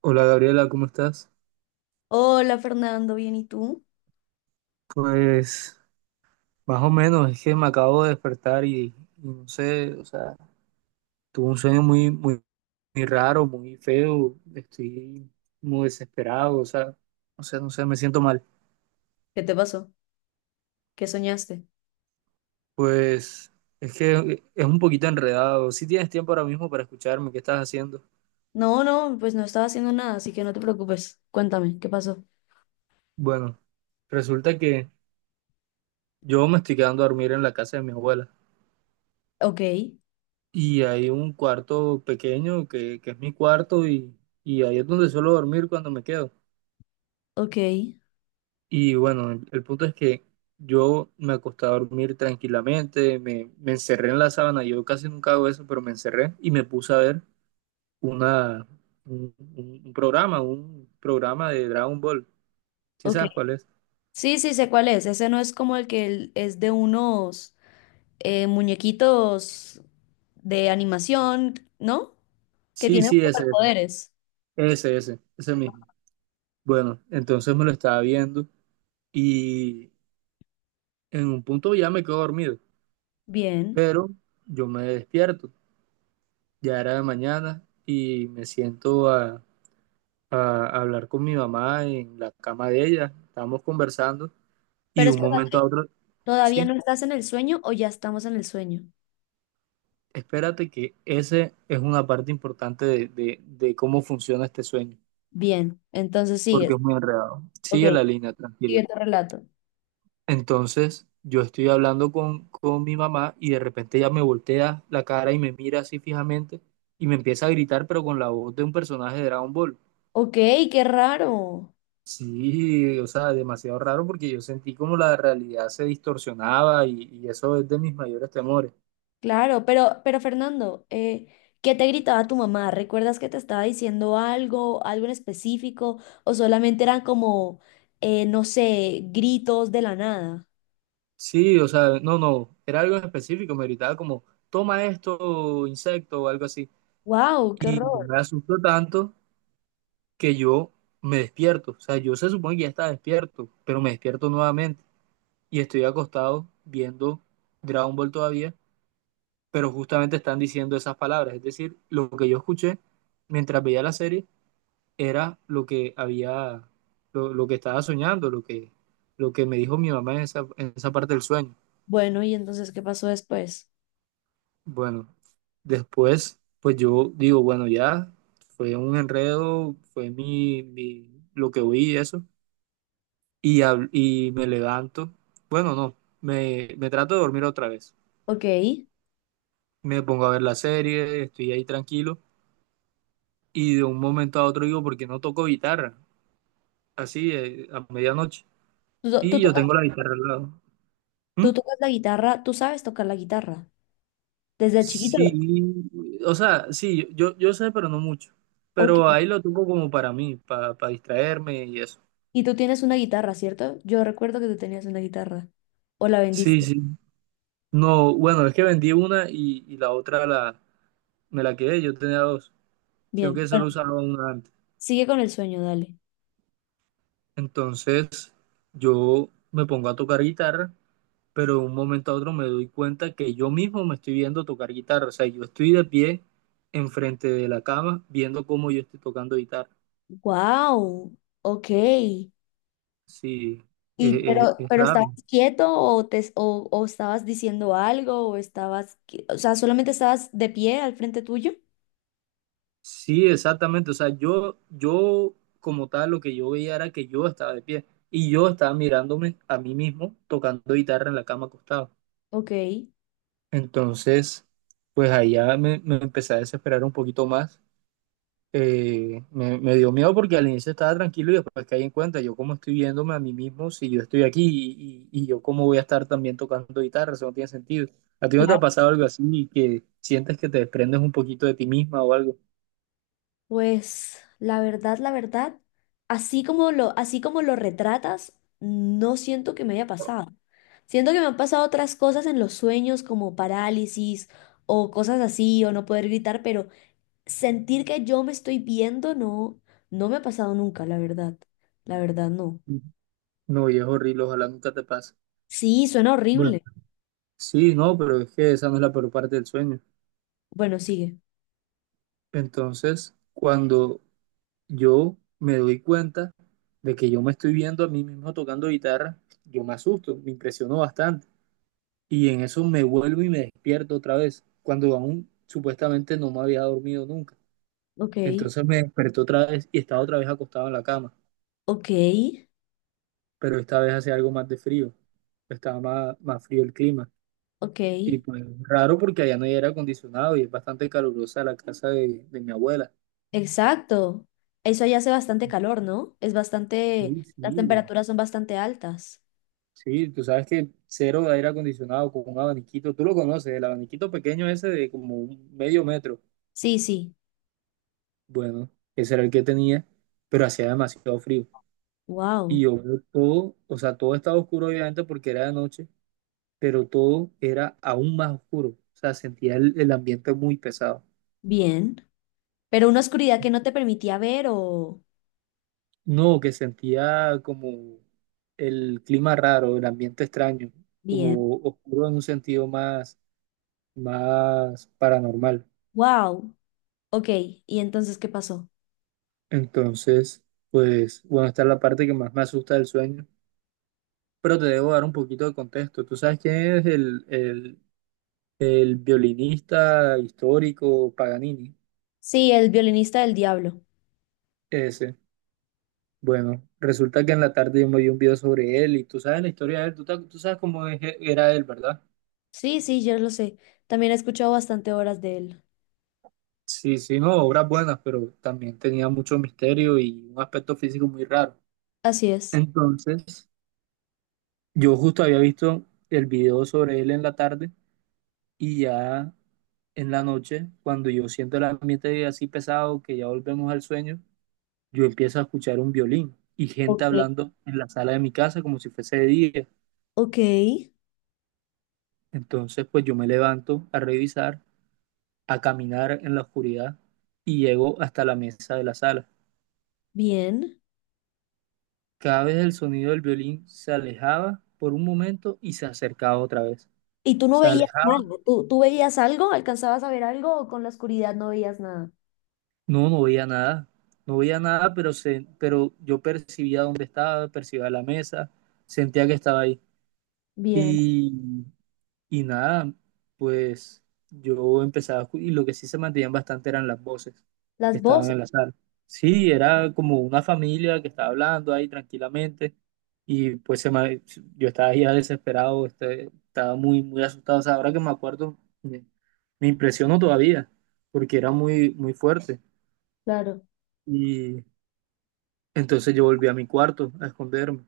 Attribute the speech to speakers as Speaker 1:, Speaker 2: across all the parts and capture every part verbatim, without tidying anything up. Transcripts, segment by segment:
Speaker 1: Hola Gabriela, ¿cómo estás?
Speaker 2: Hola Fernando, bien, ¿y tú?
Speaker 1: Pues más o menos, es que me acabo de despertar y, y no sé, o sea, tuve un sueño muy, muy, muy raro, muy feo, estoy muy desesperado, o sea, o sea, no sé, me siento mal.
Speaker 2: ¿Qué te pasó? ¿Qué soñaste?
Speaker 1: Pues es que es un poquito enredado. Si tienes tiempo ahora mismo para escucharme, ¿qué estás haciendo?
Speaker 2: No, no, pues no estaba haciendo nada, así que no te preocupes. Cuéntame, ¿qué pasó?
Speaker 1: Bueno, resulta que yo me estoy quedando a dormir en la casa de mi abuela
Speaker 2: Ok,
Speaker 1: y hay un cuarto pequeño que, que es mi cuarto y, y ahí es donde suelo dormir cuando me quedo.
Speaker 2: ok,
Speaker 1: Y bueno, el, el punto es que yo me acosté a dormir tranquilamente, me, me encerré en la sábana, yo casi nunca hago eso, pero me encerré y me puse a ver una, un, un- un programa, un programa de Dragon Ball. ¿Sí
Speaker 2: ok.
Speaker 1: sabes cuál es?
Speaker 2: Sí, sí, sé cuál es. Ese no es como el que el- es de unos eh, muñequitos de animación, ¿no? Que
Speaker 1: Sí,
Speaker 2: tienen
Speaker 1: sí, ese,
Speaker 2: superpoderes.
Speaker 1: ese, ese, ese, ese mismo. Bueno, entonces me lo estaba viendo y en un punto ya me quedo dormido,
Speaker 2: Bien.
Speaker 1: pero yo me despierto, ya era de mañana y me siento a a, a hablar con mi mamá en la cama de ella. Estábamos conversando y
Speaker 2: Pero
Speaker 1: de un momento
Speaker 2: espérate,
Speaker 1: a otro,
Speaker 2: ¿todavía
Speaker 1: sí,
Speaker 2: no estás en el sueño o ya estamos en el sueño?
Speaker 1: espérate que ese es una parte importante de, de, de cómo funciona este sueño,
Speaker 2: Bien, entonces
Speaker 1: porque
Speaker 2: sigues.
Speaker 1: es muy enredado.
Speaker 2: Ok,
Speaker 1: Sigue la línea, tranquila.
Speaker 2: sigue tu relato.
Speaker 1: Entonces, yo estoy hablando con, con mi mamá y de repente ella me voltea la cara y me mira así fijamente y me empieza a gritar, pero con la voz de un personaje de Dragon Ball.
Speaker 2: Ok, qué raro.
Speaker 1: Sí, o sea, demasiado raro porque yo sentí como la realidad se distorsionaba y, y eso es de mis mayores temores.
Speaker 2: Claro, pero, pero Fernando, eh, ¿qué te gritaba tu mamá? ¿Recuerdas que te estaba diciendo algo, algo en específico? ¿O solamente eran como, eh, no sé, gritos de la nada?
Speaker 1: Sí, o sea, no, no, era algo en específico, me gritaba como, toma esto, insecto o algo así.
Speaker 2: ¡Wow! ¡Qué
Speaker 1: Y
Speaker 2: horror!
Speaker 1: me asustó tanto que yo me despierto, o sea, yo se supone que ya estaba despierto, pero me despierto nuevamente y estoy acostado viendo Dragon Ball todavía, pero justamente están diciendo esas palabras, es decir, lo que yo escuché mientras veía la serie era lo que había, lo, lo que estaba soñando, lo que, lo que me dijo mi mamá en esa, en esa parte del sueño.
Speaker 2: Bueno, ¿y entonces qué pasó después?
Speaker 1: Bueno, después, pues yo digo, bueno, ya fue un enredo, fue mi, mi- lo que oí y eso, y, hab- y me levanto, bueno, no, me, me trato de dormir otra vez,
Speaker 2: Ok.
Speaker 1: me pongo a ver la serie, estoy ahí tranquilo, y de un momento a otro digo, ¿por qué no toco guitarra? Así, eh, a medianoche,
Speaker 2: ¿Tú, to- tú
Speaker 1: y yo
Speaker 2: tocas,
Speaker 1: tengo la guitarra al lado. ¿Mm?
Speaker 2: tú tocas la guitarra? ¿Tú sabes tocar la guitarra? Desde chiquito.
Speaker 1: Sí, o sea, sí, yo, yo sé, pero no mucho.
Speaker 2: Ok.
Speaker 1: Pero ahí lo tengo como para mí, para distraerme y eso.
Speaker 2: Y tú tienes una guitarra, ¿cierto? Yo recuerdo que tú tenías una guitarra. ¿O la
Speaker 1: Sí,
Speaker 2: vendiste?
Speaker 1: sí. No, bueno, es que vendí una y, y la otra la, me la quedé, yo tenía dos, sino
Speaker 2: Bien.
Speaker 1: que
Speaker 2: Bueno,
Speaker 1: solo usaba una antes.
Speaker 2: sigue con el sueño, dale.
Speaker 1: Entonces, yo me pongo a tocar guitarra, pero de un momento a otro me doy cuenta que yo mismo me estoy viendo tocar guitarra. O sea, yo estoy de pie enfrente de la cama viendo cómo yo estoy tocando guitarra.
Speaker 2: ¡Wow! Ok.
Speaker 1: Sí,
Speaker 2: Y
Speaker 1: eh, eh,
Speaker 2: pero,
Speaker 1: es
Speaker 2: pero
Speaker 1: raro.
Speaker 2: estabas quieto o te o, o estabas diciendo algo o estabas, qui- o sea, solamente estabas de pie al frente tuyo.
Speaker 1: Sí, exactamente. O sea, yo, yo como tal, lo que yo veía era que yo estaba de pie y yo estaba mirándome a mí mismo tocando guitarra en la cama acostado.
Speaker 2: Ok.
Speaker 1: Entonces, pues allá me, me empecé a desesperar un poquito más. Eh, me, me dio miedo porque al inicio estaba tranquilo y después caí en cuenta, yo cómo estoy viéndome a mí mismo si yo estoy aquí y, y- y yo cómo voy a estar también tocando guitarra, eso no tiene sentido. ¿A ti no te ha
Speaker 2: Claro.
Speaker 1: pasado algo así que sientes que te desprendes un poquito de ti misma o algo?
Speaker 2: Pues la verdad, la verdad, así como lo, así como lo retratas, no siento que me haya pasado. Siento que me han pasado otras cosas en los sueños como parálisis o cosas así o no poder gritar, pero sentir que yo me estoy viendo no, no me ha pasado nunca, la verdad. La verdad no.
Speaker 1: No, y es horrible, ojalá nunca te pase.
Speaker 2: Sí, suena
Speaker 1: Bueno.
Speaker 2: horrible.
Speaker 1: Sí, no, pero es que esa no es la peor parte del sueño.
Speaker 2: Bueno, sigue.
Speaker 1: Entonces, cuando yo me doy cuenta de que yo me estoy viendo a mí mismo tocando guitarra, yo me asusto, me impresiono bastante. Y en eso me vuelvo y me despierto otra vez, cuando aún supuestamente no me había dormido nunca.
Speaker 2: Ok,
Speaker 1: Entonces me desperté otra vez y estaba otra vez acostado en la cama,
Speaker 2: ok,
Speaker 1: pero esta vez hacía algo más de frío, estaba más, más frío el clima.
Speaker 2: ok.
Speaker 1: Y pues raro porque allá no hay aire acondicionado y es bastante calurosa la casa de, de mi abuela.
Speaker 2: Exacto. Eso allá hace bastante calor, ¿no? Es bastante,
Speaker 1: Sí, sí.
Speaker 2: las temperaturas son bastante altas.
Speaker 1: Sí, tú sabes que cero de aire acondicionado con un abaniquito, tú lo conoces, el abaniquito pequeño ese de como un medio metro.
Speaker 2: Sí, sí.
Speaker 1: Bueno, ese era el que tenía, pero hacía demasiado frío. Y
Speaker 2: Wow.
Speaker 1: yo veo todo, o sea, todo estaba oscuro obviamente porque era de noche, pero todo era aún más oscuro. O sea, sentía el el ambiente muy pesado.
Speaker 2: Bien. Pero una oscuridad que no te permitía ver o...
Speaker 1: No, que sentía como el clima raro, el ambiente extraño,
Speaker 2: Bien.
Speaker 1: como oscuro en un sentido más, más paranormal.
Speaker 2: Wow. Ok. ¿Y entonces qué pasó?
Speaker 1: Entonces, pues, bueno, esta es la parte que más me asusta del sueño, pero te debo dar un poquito de contexto. ¿Tú sabes quién es el, el, el violinista histórico Paganini?
Speaker 2: Sí, el violinista del diablo.
Speaker 1: Ese. Bueno, resulta que en la tarde yo me vi un video sobre él y tú sabes la historia de él, tú, ta- tú sabes cómo es- era él, ¿verdad?
Speaker 2: Sí, sí, yo lo sé. También he escuchado bastante horas de él.
Speaker 1: Sí, sí, no, obras buenas, pero también tenía mucho misterio y un aspecto físico muy raro.
Speaker 2: Así es.
Speaker 1: Entonces, yo justo había visto el video sobre él en la tarde y ya en la noche, cuando yo siento el ambiente así pesado, que ya volvemos al sueño, yo empiezo a escuchar un violín y gente
Speaker 2: Ok.
Speaker 1: hablando en la sala de mi casa como si fuese de día.
Speaker 2: Ok.
Speaker 1: Entonces, pues yo me levanto a revisar, a caminar en la oscuridad y llego hasta la mesa de la sala.
Speaker 2: Bien.
Speaker 1: Cada vez el sonido del violín se alejaba por un momento y se acercaba otra vez.
Speaker 2: Y tú no
Speaker 1: Se
Speaker 2: veías nada,
Speaker 1: alejaba,
Speaker 2: tú, tú veías algo, alcanzabas a ver algo o con la oscuridad no veías nada.
Speaker 1: no, no veía nada, no veía nada, pero, se, pero yo percibía dónde estaba, percibía la mesa, sentía que estaba ahí.
Speaker 2: Bien.
Speaker 1: Y, y nada, pues yo empezaba, a escu- y lo que sí se mantenían bastante eran las voces que
Speaker 2: Las
Speaker 1: estaban
Speaker 2: voces,
Speaker 1: en la sala. Sí, era como una familia que estaba hablando ahí tranquilamente. Y pues se me- yo estaba ya desesperado, este, estaba muy, muy asustado. O sea, ahora que me acuerdo, me, me impresionó todavía, porque era muy, muy fuerte.
Speaker 2: claro,
Speaker 1: Y entonces yo volví a mi cuarto a esconderme.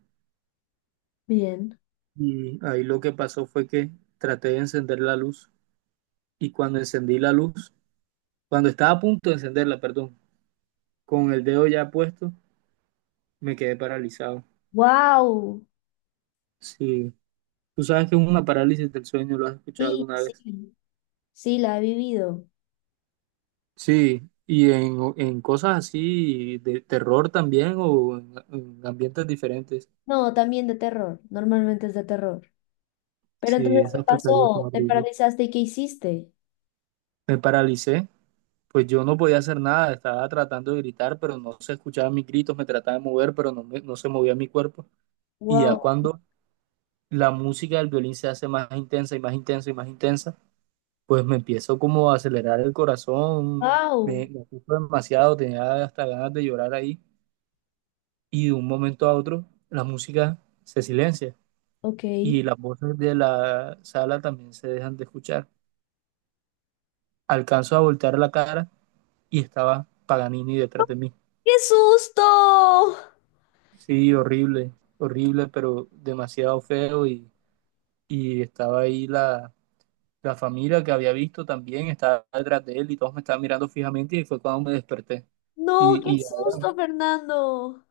Speaker 2: bien.
Speaker 1: Y ahí lo que pasó fue que traté de encender la luz. Y cuando encendí la luz, cuando estaba a punto de encenderla, perdón, con el dedo ya puesto, me quedé paralizado.
Speaker 2: Wow.
Speaker 1: Sí, tú sabes que es una parálisis del sueño, ¿lo has escuchado
Speaker 2: Sí,
Speaker 1: alguna vez?
Speaker 2: sí, sí, la he vivido.
Speaker 1: Sí, y en, en cosas así de terror también o en, en ambientes diferentes.
Speaker 2: No, también de terror, normalmente es de terror. Pero
Speaker 1: Sí,
Speaker 2: entonces, ¿qué
Speaker 1: esas pesadillas son
Speaker 2: pasó? ¿Te
Speaker 1: horribles.
Speaker 2: paralizaste y qué hiciste?
Speaker 1: Me paralicé, pues yo no podía hacer nada, estaba tratando de gritar, pero no se escuchaban mis gritos, me trataba de mover, pero no, me- no se movía mi cuerpo. Y ya
Speaker 2: Wow,
Speaker 1: cuando la música del violín se hace más intensa y más intensa y más intensa, pues me empiezo como a acelerar el corazón, me,
Speaker 2: wow,
Speaker 1: me asusto demasiado, tenía hasta ganas de llorar ahí. Y de un momento a otro, la música se silencia
Speaker 2: ok. ¡Qué
Speaker 1: y las voces de la sala también se dejan de escuchar. Alcanzo a voltear la cara y estaba Paganini detrás de mí.
Speaker 2: susto!
Speaker 1: Sí, horrible, horrible, pero demasiado feo y, y estaba ahí la, la familia que había visto también, estaba detrás de él y todos me estaban mirando fijamente y fue cuando me desperté.
Speaker 2: No,
Speaker 1: Y,
Speaker 2: qué
Speaker 1: y
Speaker 2: susto, Fernando.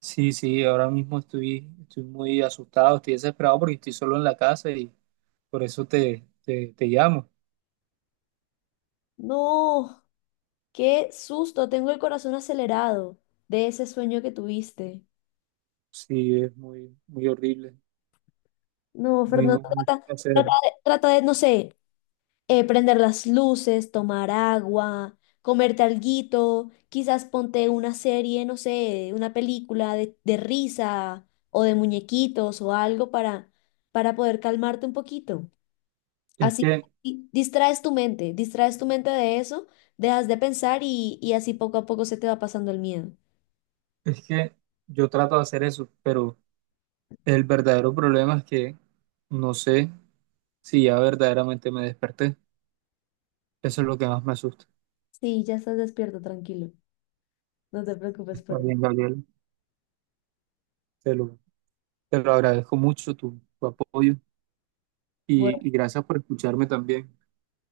Speaker 1: sí, sí, ahora mismo estoy, estoy muy asustado, estoy desesperado porque estoy solo en la casa y por eso te, te, te llamo.
Speaker 2: No, qué susto, tengo el corazón acelerado de ese sueño que tuviste.
Speaker 1: Sí, es muy, muy horrible,
Speaker 2: No,
Speaker 1: muy,
Speaker 2: Fernando,
Speaker 1: no, mucho que
Speaker 2: trata,
Speaker 1: hacer.
Speaker 2: trata de, trata de, no sé, eh, prender las luces, tomar agua, comerte alguito, quizás ponte una serie, no sé, una película de, de risa o de muñequitos o algo para, para poder calmarte un poquito.
Speaker 1: Es
Speaker 2: Así
Speaker 1: que
Speaker 2: di- distraes tu mente, distraes tu mente de eso, dejas de pensar y, y así poco a poco se te va pasando el miedo.
Speaker 1: Es que yo trato de hacer eso, pero el verdadero problema es que no sé si ya verdaderamente me desperté. Eso es lo que más me asusta.
Speaker 2: Sí, ya estás despierto, tranquilo. No te preocupes por
Speaker 1: Está
Speaker 2: eso.
Speaker 1: bien, Gabriel. Te lo, te lo agradezco mucho tu, tu apoyo
Speaker 2: Bueno,
Speaker 1: y, y gracias por escucharme también.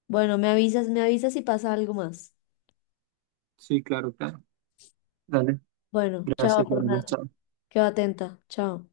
Speaker 2: bueno, me avisas, me avisas si pasa algo más.
Speaker 1: Sí, claro, claro. Dale.
Speaker 2: Bueno, chao,
Speaker 1: Gracias, Gabriel.
Speaker 2: Fernando.
Speaker 1: Chao.
Speaker 2: Quedo atenta. Chao.